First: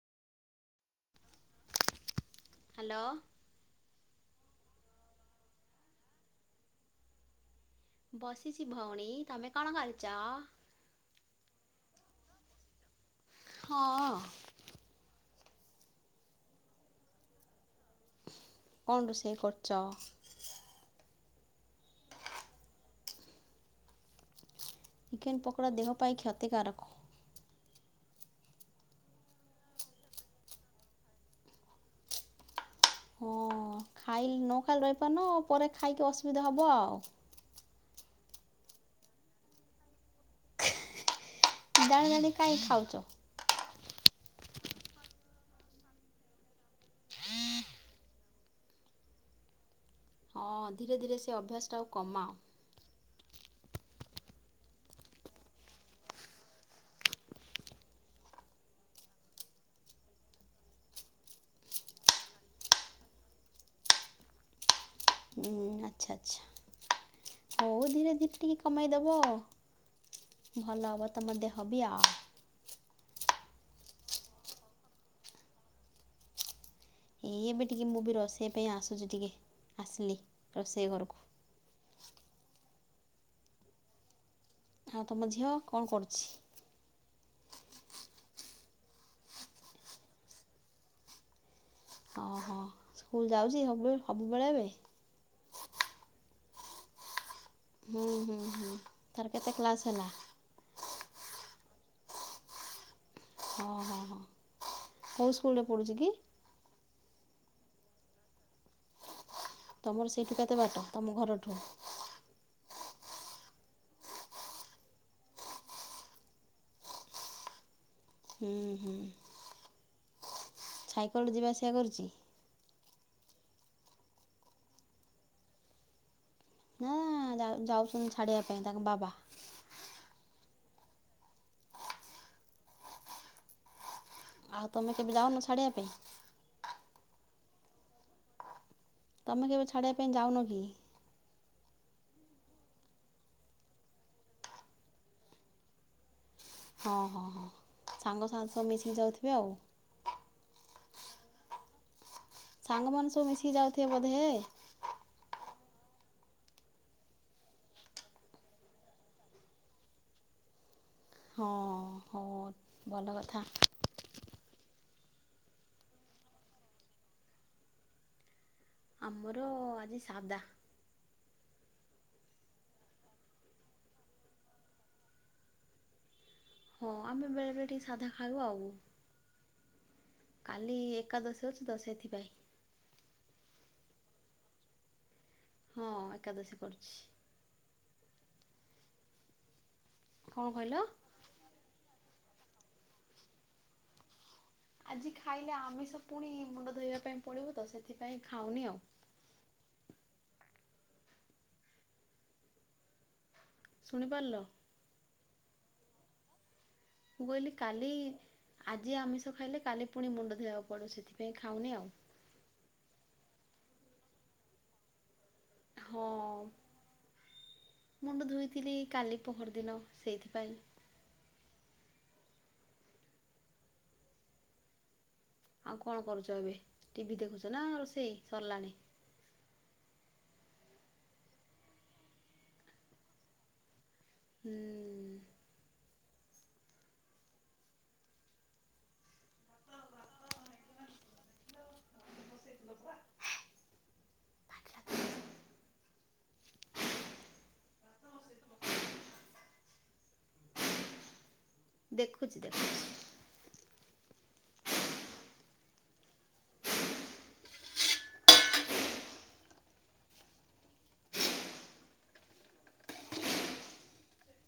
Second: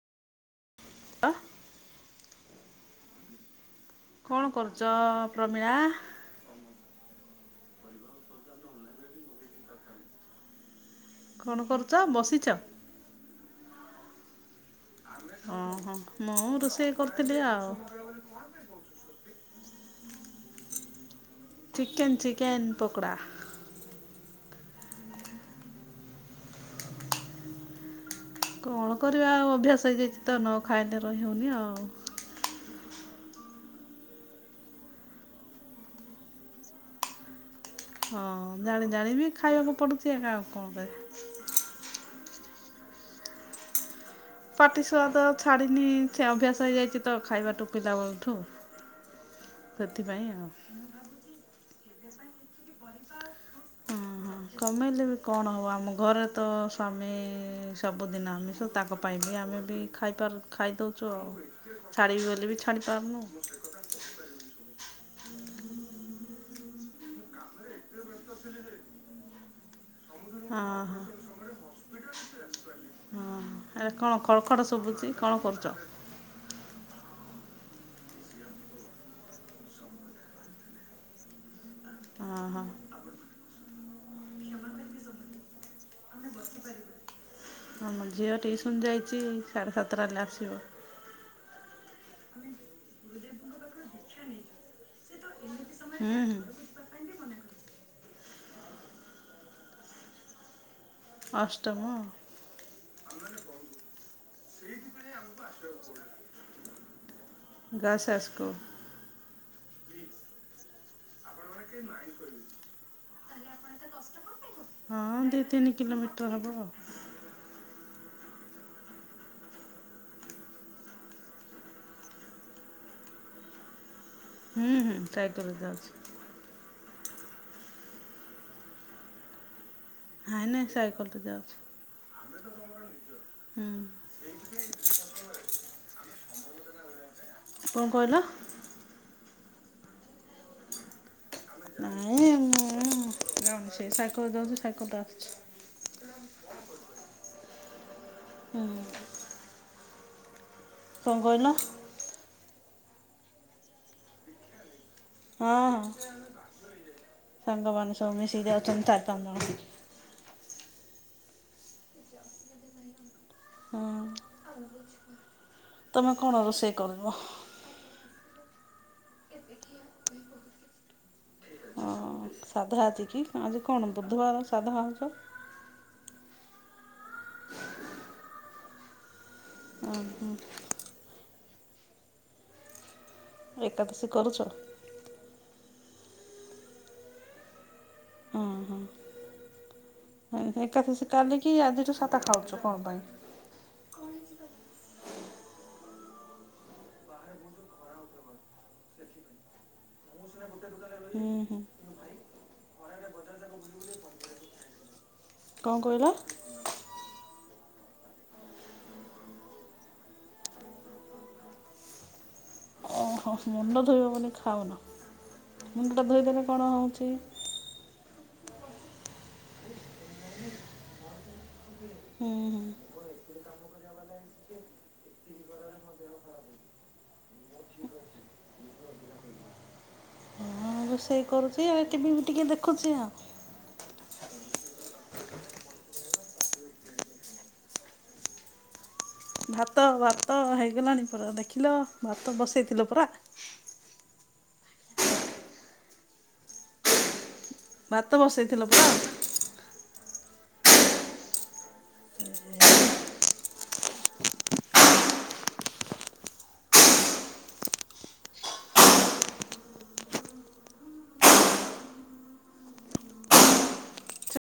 ଆ hello. କଣ କରୁଚ ପ୍ରମିଳା? ବସିଚି ଭଉଣୀ ତମେ କଣ କରିଚ? କଣ କରୁଚ ବସିଚ? ହଁ। ଓଁ ହଁ ମୁଁ ରୋଷେଇ କରୁଥିଲି ଆଉ। କଣ ରୋଷେଇ କରୁଚ? Chicken chicken pakora. Chicken pakora ଦେହ ପାଇଁ କ୍ଷତିକାରକ। କଣ କରିବା ଆଉ ଅଭ୍ୟାସ ହେଇଯାଇଚି ତ ନ ଖାଇଲେ ରହିହଉନି ଆଉ। ହଁ ଖାଇଲ୍ ନ ଖାଇଲେ ରହିପାରୁନ ପରେ ଖାଇକି ଅସୁବିଧା ହେବ ଆଉ। ହଁ ଜାଣି ଜାଣିବି ଖାଇବାକୁ ପଡୁଚି ଆକା ଆଉ କଣ କଇବା? ଜାଣି ଜାଣି କାଇଁ ଖାଉଚ? ପାଟି ସୂଆଦ ଛାଡିିନି ସେ ଅଭ୍ୟାସ ହେଇଯାଇଚି ତ ଖାଇବାଠୁ ପିଲାବେଳଠୁ। ସେଥିପାଇଁ ଆଉ। ହଁ ଧୀରେ ଧୀରେ ସେ ଅଭ୍ୟାସଟାକୁ କମାଅ। ଓଁ ହଁ। କମେଇଲେ ବି କଣ ହବ, ଆମ ଘରେ ତ ସ୍ୱାମୀ ସବୁଦିନ ଆମିଷ ତାଙ୍କ ପାଇଁ ବି ଆମେ ବି ଖାଇପାରୁ ଖାଇ ଦଉଚୁ ଆଉ। ଛାଡ଼ିବି ଗଲେ ବି ଛାଡ଼ି ପାରୁନୁ। ଉଁ ଆଚ୍ଛା ଆଚ୍ଛା। ରେ ଧିରେ ଧିରେ ଟିକେ କମାଇଦେବ। ହଁ ହଁ। ବି ଆଉ ହଁ ଆରେ କଣ ଖଡ ଖଡ ଶୁଭୁଚି କଣ କରୁଚ? ଏ ଏବେ ଟିକେ ମୁଁ ବି ରୋଷେଇ ପାଇଁ ଆସୁଚି ଟିକେ ଆସିଲି ରୋଷେଇ ଘରକୁ। ହଁ ହଁ। ଆଉ ତମ ଝିଅ କଣ କରୁଚି? ଆମ ଝିଅ ଟିଉସନ ଯାଇଚି ସାଢ଼େ ସାତଟା ହେଲେ ଆସିବ। ଓହୋ ସ୍କୁଲ ଯାଉଚି ହବୁ ସବୁବେଳେ ଏବେ? ହୁଁ ହୁଁ। ହୁଁ ହୁଁ ହୁଁ ତାର କେତେ କ୍ଲାସ ହେଲା? ଅଷ୍ଟମ। ଓଁ ହୋ ହୋ କୋଉ ସ୍କୁଲ ରେ ପଢୁଚି କି? ଗା ଶା ସ୍କୁଲ୍। ତମର ସେଇଠୁ କେତେ ବାଟ ତମ ଘରଠୁ? [inaudible] ହଁ ଦି ତିନି କିଲୋମିଟର ହବ। ହୁଁ ହୁଁ। ସାଇକେଲ୍ ରେ ଯିବା ଆସିବା କରୁଚି? ହୁଁ ହୁଁ ସାଇକଲ୍ ରେ ଯାଉଚି। ନାଆଁ ଯାଉ-ଯାଉଛନ୍ତି ଛାଡିବା ପାଇଁ ତାଙ୍କ ବାବା। ନାଇଁ ନାଇଁ ସାଇକେଲ୍ ରେ ଯାଉଛି ହୁଁ। ଆଉ ତମେ କେବେ ଯାଉନ ଛାଡିବା ପାଇଁ। କଣ କହିଲ? ତମେ କେବେ ଛାଡ଼ିବା ପାଇଁ ଯାଉନ କି? ନାଇଁ ମୁଁ ଯାଉନି ସେ ସାଇକଲ୍ ରେ ଯାଉଛି ସାଇକଲ୍ ରେ ଆସୁଛି। ହଁ ହଁ ହଁ ସାଙ୍ଗ ସାଙ୍ଗ ସହ ମିଶିକି ହୁଁ ଯାଉଥିବେ ଆଉ। କଣ କହିଲ? ସାଙ୍ଗ ମାନେ ସବୁ ମିଶିକି ଯାଉଥିବେ ବୋଧେ ଏ। ହଁ ହଁ ସାଙ୍ଗମାନେ ସବୁ ମିଶିକି ଯାଉଛନ୍ତି ଚାରି ପାଞ୍ଚ ଜଣ। ହଁ ହଁ ଭଲ କଥା। ହଁ ତମେ କଣ ରୋଷେଇ କରିବ ଆମର ଆଜି ସାଦା। ହଁ ସାଧା ଆଜି କି ଆଜି କଣ ବୁଧବାର ସାଧା ହାଉଚ? ହଁ ଆମେ ବେଳେ ବେଳେ ଟିକେ ସାଧା ଖାଇବ ଆଉ। ଅ କାଲି ଏକାଦଶୀ ଅଛି ତ ସେଥିପାଇଁ। ଏକାଦଶୀ କରୁଚ? ହଁ ଏକାଦଶୀ କରୁଛି। ଏ କଣ କହିଲ? ଏକାଦଶୀ କାଲିିକି ଆଜିଠୁ ସାତା ଖାଉଚୁ କଣ ପାଇଁ? ଆଜି ଖାଇଲେ ଆମମି ଫୁଣି ମୁଣ୍ଡ ଧୋଇବା ପାଇଁ ପଡିବ ତ ସେଥିପାଇଁ ଖାଉନି ଆଉ। ହୁଁ ହୁଁ। ଶୁଣି ପାରିଲ? କଣ କହିଲ? ମୁଁ କହିଲି କାଲି ଆଜି ଆମିଷ ଖାଇଲେ କାଲି ଫୁଣି ମୁଣ୍ଡ ଧୋଇବାକୁ ପଡ଼ୁ ସେଥିପାଇଁ ଖାଉନି ଆଉ। ହଁ ମୁଣ୍ଡ ଧୋଇବ ବୋଲି ଖାଉନ ମୁଣ୍ଡଟା ହଁ ଧୋଇଦେଲେ କଣ ହୋଉଚି। ମୁଣ୍ଡ ଧୋଇଥିଲି କାଲି ପହରଦିନ ସେଇଥିପାଇଁ ହୁଁ ହୁଁ। ଆଉ କଣ କରୁଚ ଏବେ ଟିଭି ଦେଖୁଛ ନା ରୋଷେଇ ସରିଲାଣି? ହଁ ରୋଷେଇ କରୁଚି ଆଉ ଟିଭି ବି ଟିକେ ଦେଖୁଚି ଆଉ। ହୁଁ। ଭାତ ଭାତ ହେଇଗଲାଣି ପରା ଦେଖିଲ ଭାତ ବସେଇଥିଲ ପରା। ଭାତ ବସେଇଥିଲ ପରା? ଦେଖୁଚି ଦେଖୁଚି।